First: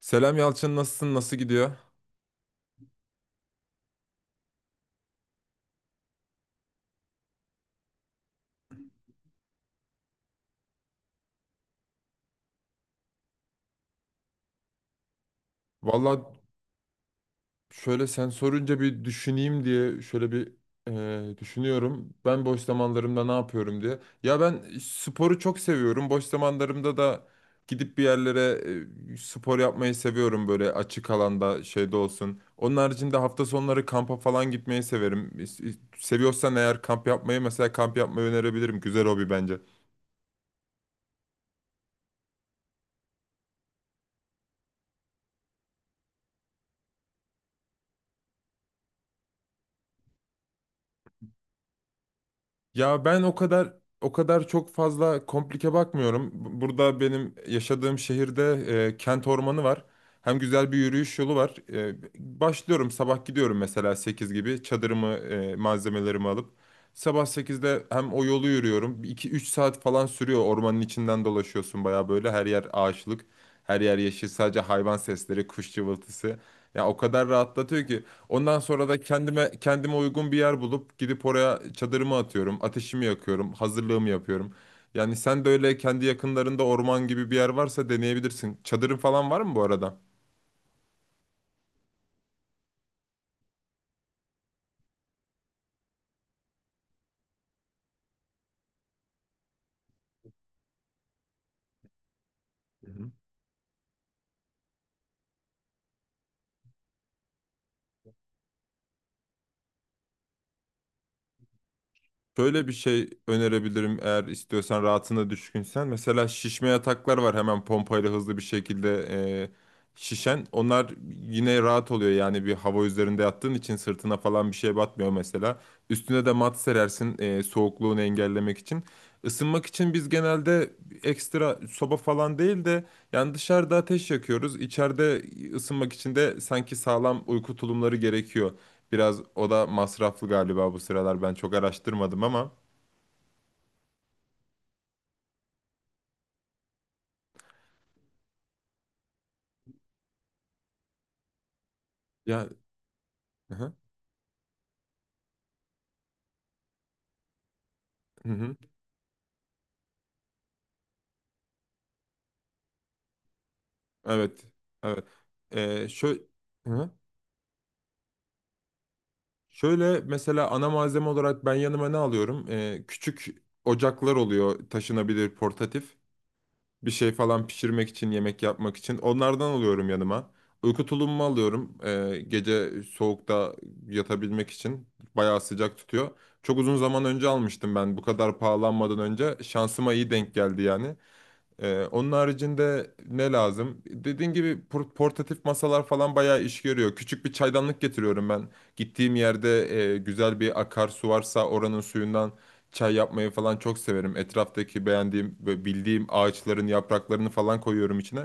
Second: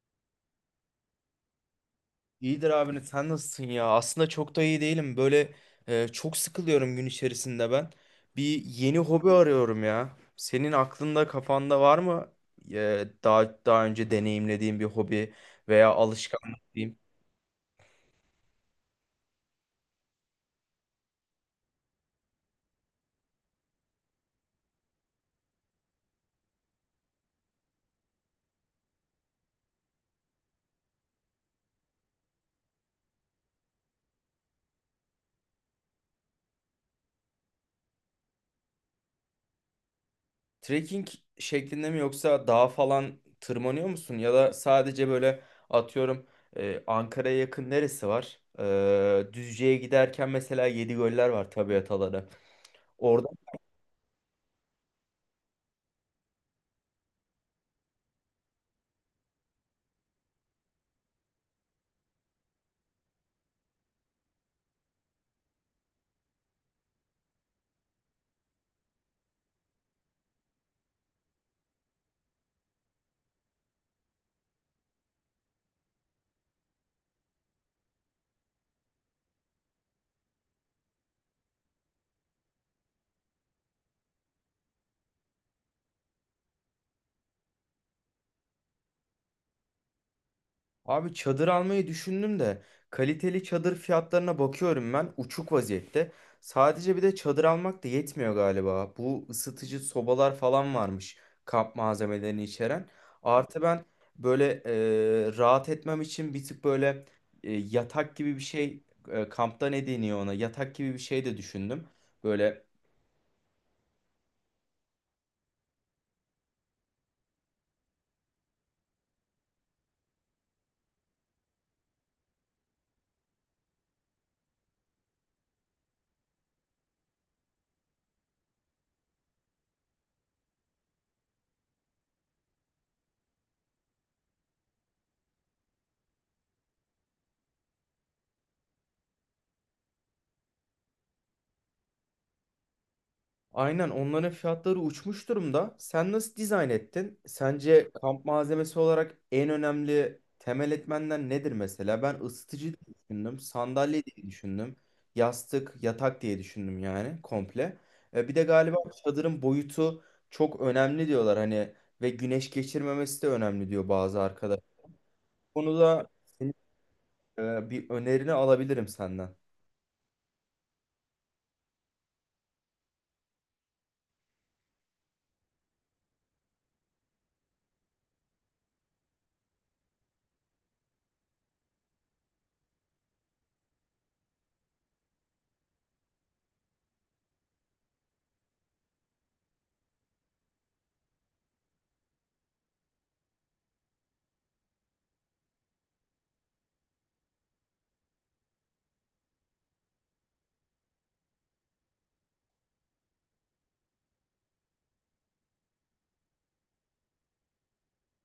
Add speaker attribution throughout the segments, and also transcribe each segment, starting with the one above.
Speaker 1: Selam Yalçın, nasılsın, nasıl gidiyor?
Speaker 2: İyidir abi, sen nasılsın ya? Aslında çok da iyi değilim. Böyle çok sıkılıyorum gün içerisinde ben. Bir yeni hobi arıyorum ya. Senin aklında kafanda var mı daha önce deneyimlediğin bir hobi veya
Speaker 1: Valla
Speaker 2: alışkanlık diyeyim?
Speaker 1: şöyle, sen sorunca bir düşüneyim diye şöyle bir düşünüyorum. Ben boş zamanlarımda ne yapıyorum diye. Ya ben sporu çok seviyorum. Boş zamanlarımda da gidip bir yerlere spor yapmayı seviyorum, böyle açık alanda şeyde olsun. Onun haricinde hafta sonları kampa falan gitmeyi severim. Seviyorsan eğer kamp yapmayı, mesela kamp yapmayı önerebilirim. Güzel hobi bence.
Speaker 2: Trekking şeklinde mi yoksa dağ falan tırmanıyor musun? Ya da sadece böyle atıyorum, Ankara'ya yakın neresi var? Düzce'ye giderken mesela Yedigöller var, tabiat alanı.
Speaker 1: Ya ben o kadar çok fazla komplike bakmıyorum. Burada benim yaşadığım şehirde kent ormanı var. Hem güzel bir yürüyüş yolu var. Başlıyorum, sabah gidiyorum mesela 8 gibi çadırımı, malzemelerimi alıp sabah sekizde hem o yolu yürüyorum. 2 üç saat falan sürüyor. Ormanın içinden dolaşıyorsun, baya böyle her yer ağaçlık, her yer yeşil, sadece hayvan sesleri, kuş cıvıltısı. Ya o kadar rahatlatıyor ki ondan sonra da kendime uygun bir yer bulup gidip oraya çadırımı atıyorum, ateşimi yakıyorum, hazırlığımı yapıyorum. Yani sen de öyle kendi yakınlarında orman gibi bir yer varsa deneyebilirsin. Çadırın falan var mı bu arada?
Speaker 2: Abi çadır almayı düşündüm de kaliteli çadır fiyatlarına bakıyorum, ben uçuk vaziyette. Sadece bir de çadır almak da yetmiyor galiba. Bu ısıtıcı sobalar falan varmış kamp malzemelerini içeren. Artı ben böyle rahat etmem için bir tık böyle yatak gibi bir şey, kampta ne deniyor ona, yatak gibi bir şey de düşündüm. Böyle
Speaker 1: Şöyle bir şey önerebilirim, eğer istiyorsan, rahatına düşkünsen. Mesela şişme yataklar var, hemen pompayla hızlı bir şekilde e, şişen. Onlar yine rahat oluyor, yani bir hava üzerinde yattığın için sırtına falan bir şey batmıyor mesela. Üstüne de mat serersin soğukluğunu engellemek için. Isınmak için biz genelde ekstra soba falan değil de yani dışarıda ateş yakıyoruz. İçeride ısınmak için de sanki sağlam uyku tulumları gerekiyor. Biraz o da masraflı galiba bu sıralar. Ben çok araştırmadım ama.
Speaker 2: aynen onların fiyatları uçmuş durumda. Sen nasıl dizayn ettin? Sence kamp malzemesi olarak en önemli temel etmenler nedir mesela? Ben
Speaker 1: Ya,
Speaker 2: ısıtıcı diye düşündüm,
Speaker 1: hı hı.
Speaker 2: sandalye diye düşündüm, yastık, yatak diye düşündüm yani komple.
Speaker 1: Hı
Speaker 2: Bir de
Speaker 1: hı.
Speaker 2: galiba çadırın boyutu çok önemli diyorlar hani, ve güneş geçirmemesi de önemli diyor bazı
Speaker 1: Evet.
Speaker 2: arkadaş.
Speaker 1: Evet.
Speaker 2: Bu konuda
Speaker 1: Şö
Speaker 2: senin
Speaker 1: Hı hı.
Speaker 2: bir önerini alabilirim senden.
Speaker 1: Şöyle mesela, ana malzeme olarak ben yanıma ne alıyorum? Küçük ocaklar oluyor, taşınabilir, portatif. Bir şey falan pişirmek için, yemek yapmak için. Onlardan alıyorum yanıma. Uyku tulumumu alıyorum. Gece soğukta yatabilmek için. Bayağı sıcak tutuyor. Çok uzun zaman önce almıştım ben. Bu kadar pahalanmadan önce. Şansıma iyi denk geldi yani. Onun haricinde ne lazım? Dediğin gibi portatif masalar falan bayağı iş görüyor. Küçük bir çaydanlık getiriyorum ben. Gittiğim yerde güzel bir akarsu varsa oranın suyundan çay yapmayı falan çok severim. Etraftaki beğendiğim ve bildiğim ağaçların yapraklarını falan koyuyorum içine.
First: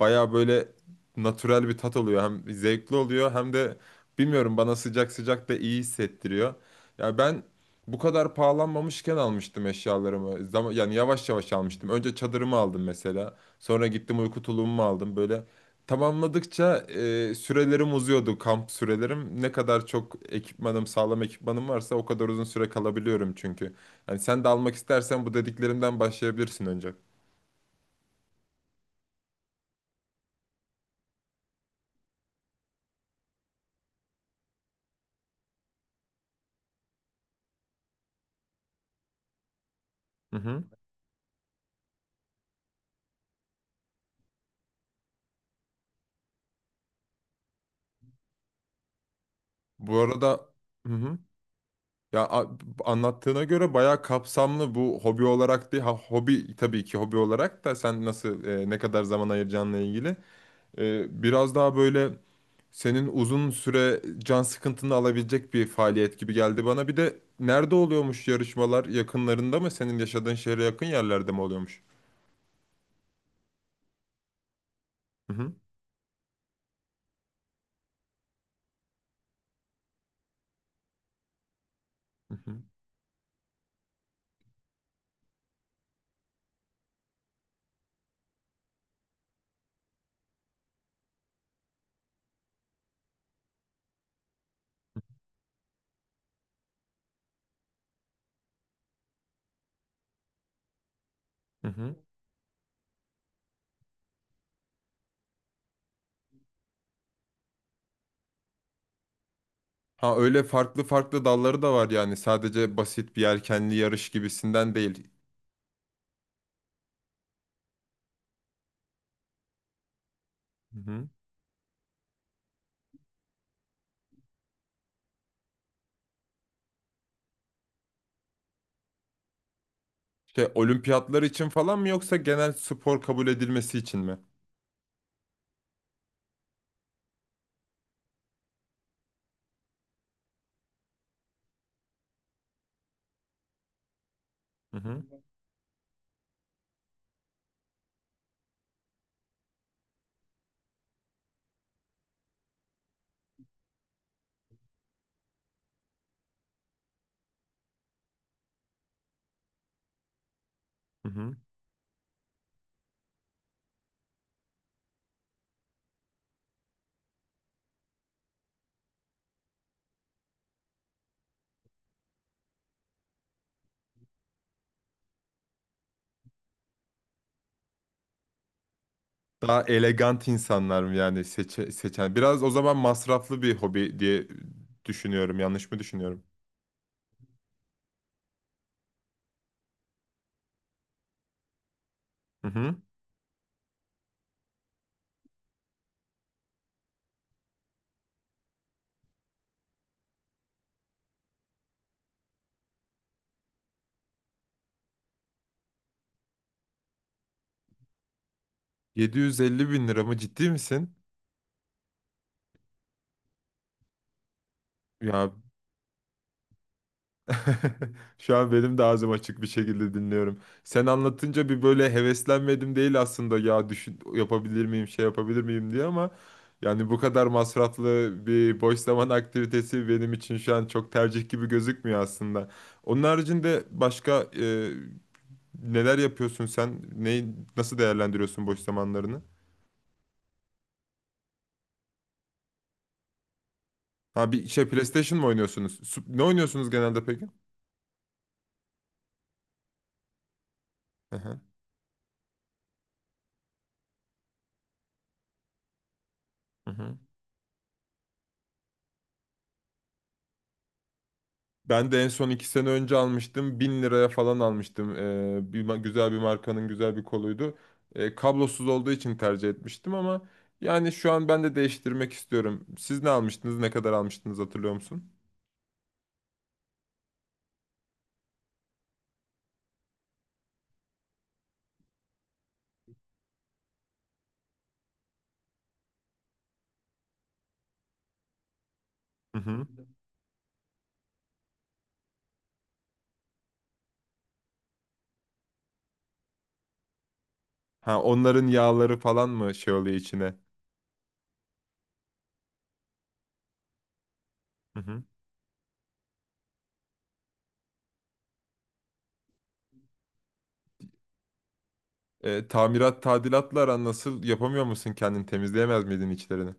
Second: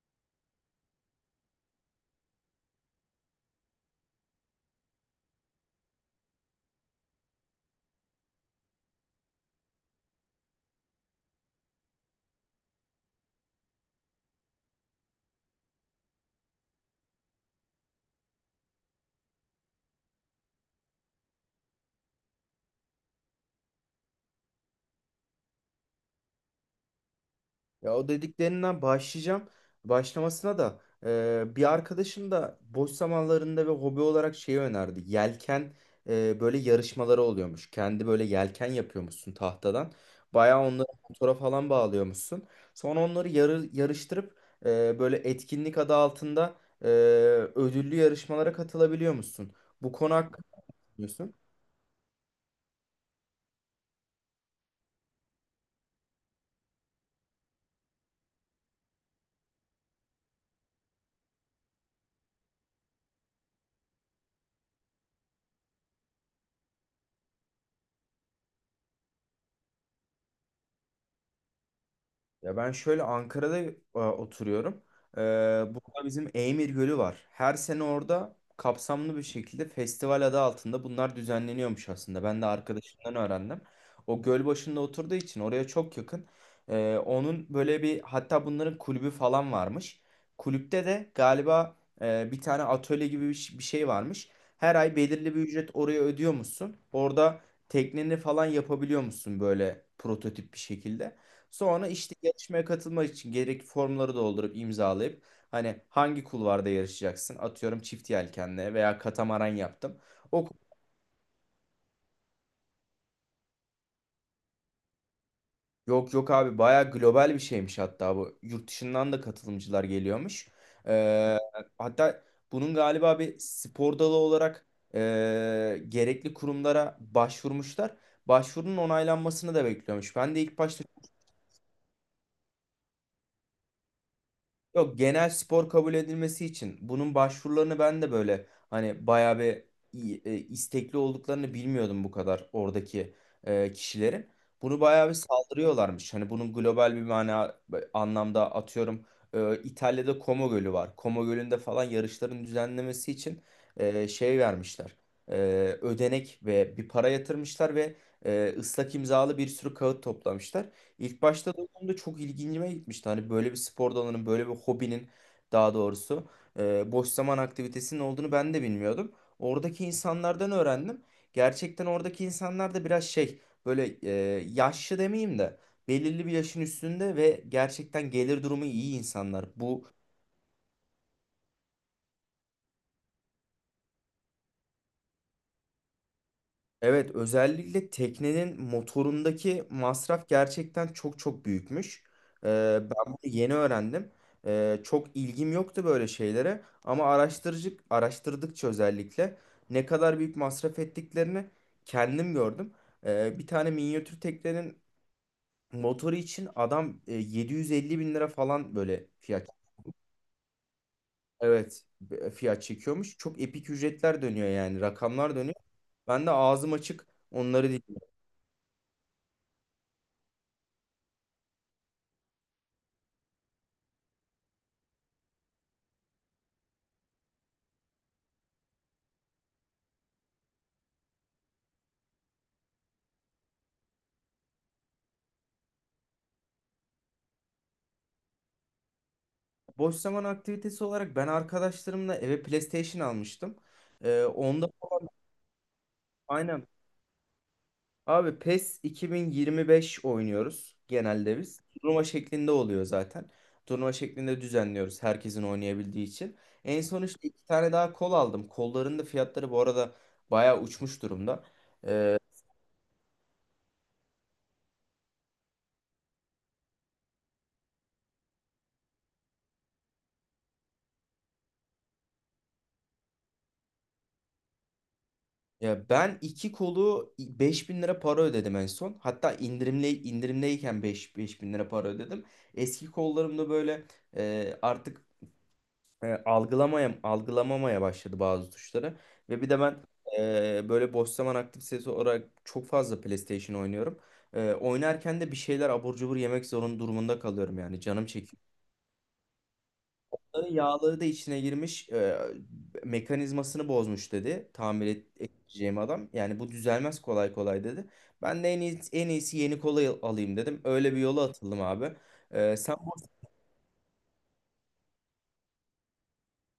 Speaker 1: Bayağı böyle natürel bir tat oluyor. Hem zevkli oluyor hem de bilmiyorum, bana sıcak sıcak da iyi hissettiriyor. Ya ben bu kadar pahalanmamışken almıştım eşyalarımı. Zaman, yani yavaş yavaş almıştım. Önce çadırımı aldım mesela. Sonra gittim uyku tulumumu aldım. Böyle tamamladıkça sürelerim uzuyordu, kamp sürelerim. Ne kadar çok ekipmanım, sağlam ekipmanım varsa o kadar uzun süre kalabiliyorum çünkü. Yani sen de almak istersen bu dediklerimden başlayabilirsin önce.
Speaker 2: Ya o dediklerinden başlayacağım. Başlamasına da bir arkadaşım da boş zamanlarında ve hobi olarak şeyi önerdi. Yelken, böyle yarışmaları oluyormuş. Kendi böyle yelken yapıyormuşsun tahtadan.
Speaker 1: Hı
Speaker 2: Bayağı
Speaker 1: hı.
Speaker 2: onları motora falan bağlıyormuşsun. Sonra onları yarıştırıp böyle etkinlik adı altında, e, ödüllü yarışmalara katılabiliyormuşsun. Bu
Speaker 1: Bu
Speaker 2: konu
Speaker 1: arada
Speaker 2: hakkında ne
Speaker 1: hı hı.
Speaker 2: düşünüyorsun?
Speaker 1: Ya a- Anlattığına göre bayağı kapsamlı, bu hobi olarak değil. Ha, hobi tabii ki, hobi olarak da sen nasıl, ne kadar zaman ayıracağınla ilgili. Biraz daha böyle senin uzun süre can sıkıntını alabilecek bir faaliyet gibi geldi bana. Bir de nerede oluyormuş yarışmalar? Yakınlarında mı? Senin yaşadığın şehre yakın yerlerde mi oluyormuş?
Speaker 2: Ya ben şöyle Ankara'da oturuyorum. Ee,
Speaker 1: Hı hı.
Speaker 2: burada bizim Eymir Gölü var. Her sene orada kapsamlı bir şekilde festival adı altında bunlar düzenleniyormuş aslında.
Speaker 1: Hı
Speaker 2: Ben de
Speaker 1: hı.
Speaker 2: arkadaşımdan öğrendim. O göl başında oturduğu için oraya çok yakın. Onun böyle bir, hatta bunların kulübü falan varmış. Kulüpte de galiba bir tane atölye gibi bir şey varmış. Her ay belirli bir ücret oraya ödüyormuşsun. Orada tekneni falan yapabiliyormuşsun böyle prototip bir şekilde.
Speaker 1: Hı
Speaker 2: Sonra
Speaker 1: hı.
Speaker 2: işte yarışmaya katılmak için gerekli formları doldurup imzalayıp hani hangi kulvarda yarışacaksın? Atıyorum çift yelkenle veya katamaran yaptım.
Speaker 1: Ha, öyle
Speaker 2: O kul-
Speaker 1: farklı farklı dalları da var yani. Sadece basit bir yelkenli yarış gibisinden değil.
Speaker 2: Yok yok abi, bayağı global bir şeymiş hatta bu. Yurt dışından da katılımcılar geliyormuş. Ee, hatta bunun galiba bir spor dalı olarak gerekli kurumlara başvurmuşlar. Başvurunun onaylanmasını da bekliyormuş. Ben de
Speaker 1: Şey,
Speaker 2: ilk başta
Speaker 1: olimpiyatlar için falan mı, yoksa genel spor kabul edilmesi için mi?
Speaker 2: yok, genel spor kabul edilmesi için bunun başvurularını, ben de böyle hani bayağı bir istekli olduklarını bilmiyordum, bu kadar oradaki kişilerin.
Speaker 1: Hı
Speaker 2: Bunu
Speaker 1: hı.
Speaker 2: bayağı bir saldırıyorlarmış. Hani bunun global bir mana, anlamda, atıyorum İtalya'da Como Gölü var. Como Gölü'nde falan yarışların düzenlemesi için şey vermişler. E, ödenek ve bir para yatırmışlar ve ıslak imzalı bir sürü kağıt toplamışlar.
Speaker 1: Hı
Speaker 2: İlk
Speaker 1: hı.
Speaker 2: başta duyduğumda çok ilgincime gitmişti. Hani böyle bir spor dalının, böyle bir hobinin daha doğrusu boş zaman aktivitesinin olduğunu ben de bilmiyordum. Oradaki insanlardan öğrendim. Gerçekten oradaki insanlar da biraz şey, böyle yaşlı demeyeyim de belirli bir yaşın üstünde ve gerçekten gelir durumu iyi insanlar.
Speaker 1: Daha
Speaker 2: Bu
Speaker 1: elegant insanlar mı yani seçen? Biraz o zaman masraflı bir hobi diye düşünüyorum. Yanlış mı düşünüyorum?
Speaker 2: evet, özellikle teknenin motorundaki masraf gerçekten çok çok büyükmüş.
Speaker 1: Hı
Speaker 2: Ee,
Speaker 1: hı.
Speaker 2: ben bunu yeni öğrendim. Çok ilgim yoktu böyle şeylere ama araştırıcı araştırdıkça özellikle ne kadar büyük masraf ettiklerini kendim gördüm. Bir tane minyatür teknenin motoru için adam 750 bin lira falan böyle fiyat.
Speaker 1: 750 bin lira mı, ciddi misin?
Speaker 2: Evet, fiyat çekiyormuş. Çok epik ücretler dönüyor yani,
Speaker 1: Ya
Speaker 2: rakamlar dönüyor. Ben de ağzım açık onları
Speaker 1: şu an benim de ağzım açık bir şekilde dinliyorum. Sen anlatınca bir böyle heveslenmedim değil aslında, ya düşün, yapabilir miyim, şey yapabilir miyim diye, ama yani bu kadar masraflı bir boş zaman aktivitesi benim için şu an çok tercih gibi gözükmüyor aslında. Onun haricinde başka neler yapıyorsun sen? Neyi nasıl değerlendiriyorsun boş zamanlarını?
Speaker 2: boş zaman aktivitesi olarak ben arkadaşlarımla eve PlayStation almıştım.
Speaker 1: Ha bir şey,
Speaker 2: Onda
Speaker 1: PlayStation mı oynuyorsunuz? Ne
Speaker 2: aynen
Speaker 1: oynuyorsunuz genelde peki?
Speaker 2: abi PES 2025 oynuyoruz
Speaker 1: Hı
Speaker 2: genelde
Speaker 1: hı.
Speaker 2: biz. Turnuva şeklinde oluyor zaten. Turnuva şeklinde düzenliyoruz herkesin oynayabildiği için.
Speaker 1: Hı
Speaker 2: En
Speaker 1: hı.
Speaker 2: son işte iki tane daha kol aldım. Kolların da fiyatları bu arada bayağı uçmuş durumda.
Speaker 1: Ben de en
Speaker 2: Ee,
Speaker 1: son iki sene önce almıştım. Bin liraya falan almıştım. Bir, güzel bir markanın güzel bir koluydu. Kablosuz olduğu için tercih etmiştim, ama yani şu an ben de değiştirmek istiyorum. Siz ne almıştınız? Ne kadar almıştınız, hatırlıyor musun?
Speaker 2: ya ben iki kolu 5000 lira para ödedim en son. Hatta indirimdeyken 5 bin lira para ödedim. Eski kollarımda böyle e, artık algılamamaya başladı bazı tuşları.
Speaker 1: Hı
Speaker 2: Ve bir de
Speaker 1: hı.
Speaker 2: ben böyle boş zaman aktivitesi olarak çok fazla PlayStation oynuyorum. Oynarken de bir şeyler abur cubur yemek zorun durumunda kalıyorum yani,
Speaker 1: Ha,
Speaker 2: canım çekiyor.
Speaker 1: onların yağları falan mı şey oluyor içine?
Speaker 2: Bunların yağları da içine girmiş, mekanizmasını bozmuş dedi,
Speaker 1: Hı
Speaker 2: tamir
Speaker 1: hı.
Speaker 2: edeceğim adam. Yani bu düzelmez kolay kolay dedi. Ben de en iyisi yeni kola alayım dedim. Öyle bir yola atıldım abi. E, sen
Speaker 1: Tamirat tadilatla aran nasıl? Yapamıyor musun kendini? Temizleyemez miydin içlerini?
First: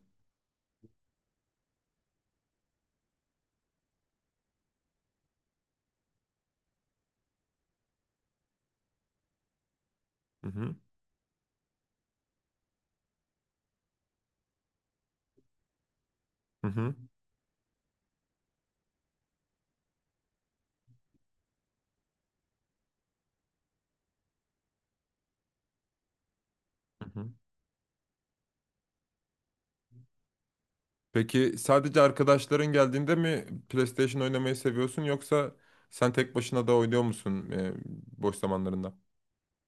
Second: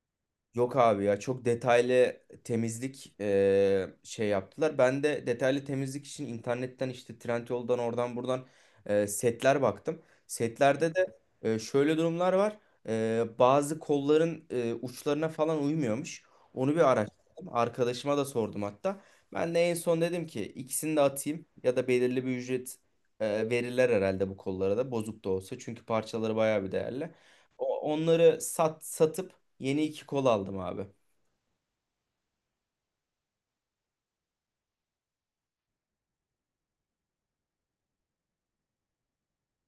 Speaker 2: Yok abi ya, çok detaylı temizlik şey yaptılar. Ben de detaylı temizlik için internetten işte Trendyol'dan, oradan buradan setler baktım.
Speaker 1: Hı hı.
Speaker 2: Setlerde de şöyle durumlar var. Bazı kolların uçlarına falan uymuyormuş.
Speaker 1: Hı
Speaker 2: Onu bir
Speaker 1: hı.
Speaker 2: araştırdım. Arkadaşıma da sordum hatta. Ben de en son dedim ki, ikisini de atayım ya da belirli bir ücret verirler herhalde bu kollara da, bozuk da olsa. Çünkü parçaları bayağı bir
Speaker 1: Hı
Speaker 2: değerli.
Speaker 1: hı.
Speaker 2: Onları satıp yeni iki kol aldım abi.
Speaker 1: Peki sadece arkadaşların geldiğinde mi PlayStation oynamayı seviyorsun, yoksa sen tek başına da oynuyor musun boş zamanlarında?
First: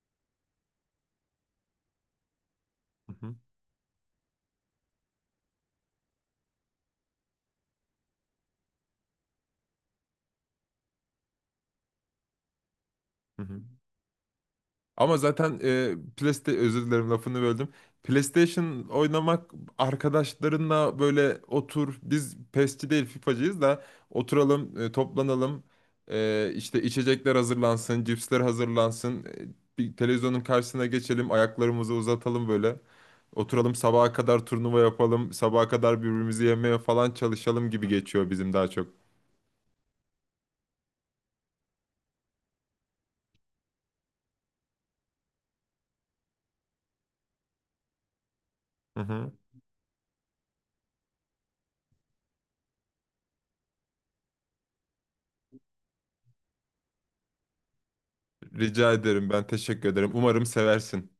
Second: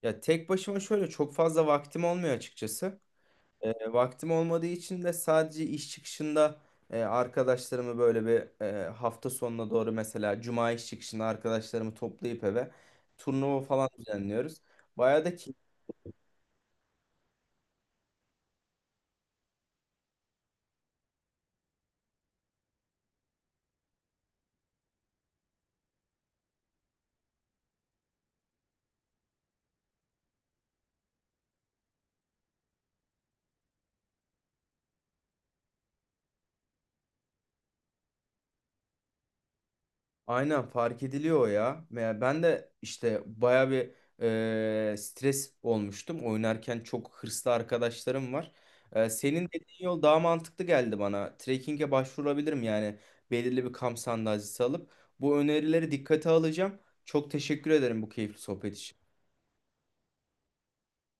Speaker 2: Ya tek başıma şöyle çok fazla vaktim olmuyor açıkçası.
Speaker 1: Hı hı,
Speaker 2: Vaktim olmadığı için de sadece iş çıkışında arkadaşlarımı böyle bir, hafta sonuna doğru mesela cuma iş çıkışında arkadaşlarımı toplayıp eve
Speaker 1: hı hı.
Speaker 2: turnuva falan düzenliyoruz.
Speaker 1: Ama
Speaker 2: Bayağı da
Speaker 1: zaten
Speaker 2: keyifli,
Speaker 1: PlayStation, özür dilerim, lafını böldüm. PlayStation oynamak arkadaşlarınla, böyle otur, biz PES'çi değil FIFA'cıyız da oturalım, toplanalım, işte içecekler hazırlansın, cipsler hazırlansın, bir televizyonun karşısına geçelim, ayaklarımızı uzatalım böyle. Oturalım sabaha kadar turnuva yapalım, sabaha kadar birbirimizi yemeye falan çalışalım gibi geçiyor bizim daha çok.
Speaker 2: aynen fark ediliyor o ya. Ve ben de işte baya bir stres olmuştum. Oynarken çok hırslı arkadaşlarım var.
Speaker 1: Hı hı.
Speaker 2: Senin dediğin yol daha mantıklı geldi bana. Trekking'e başvurabilirim yani, belirli bir kamp sandalyesi alıp. Bu önerileri dikkate alacağım. Çok teşekkür ederim bu keyifli sohbet
Speaker 1: Rica
Speaker 2: için.
Speaker 1: ederim, ben teşekkür ederim. Umarım seversin.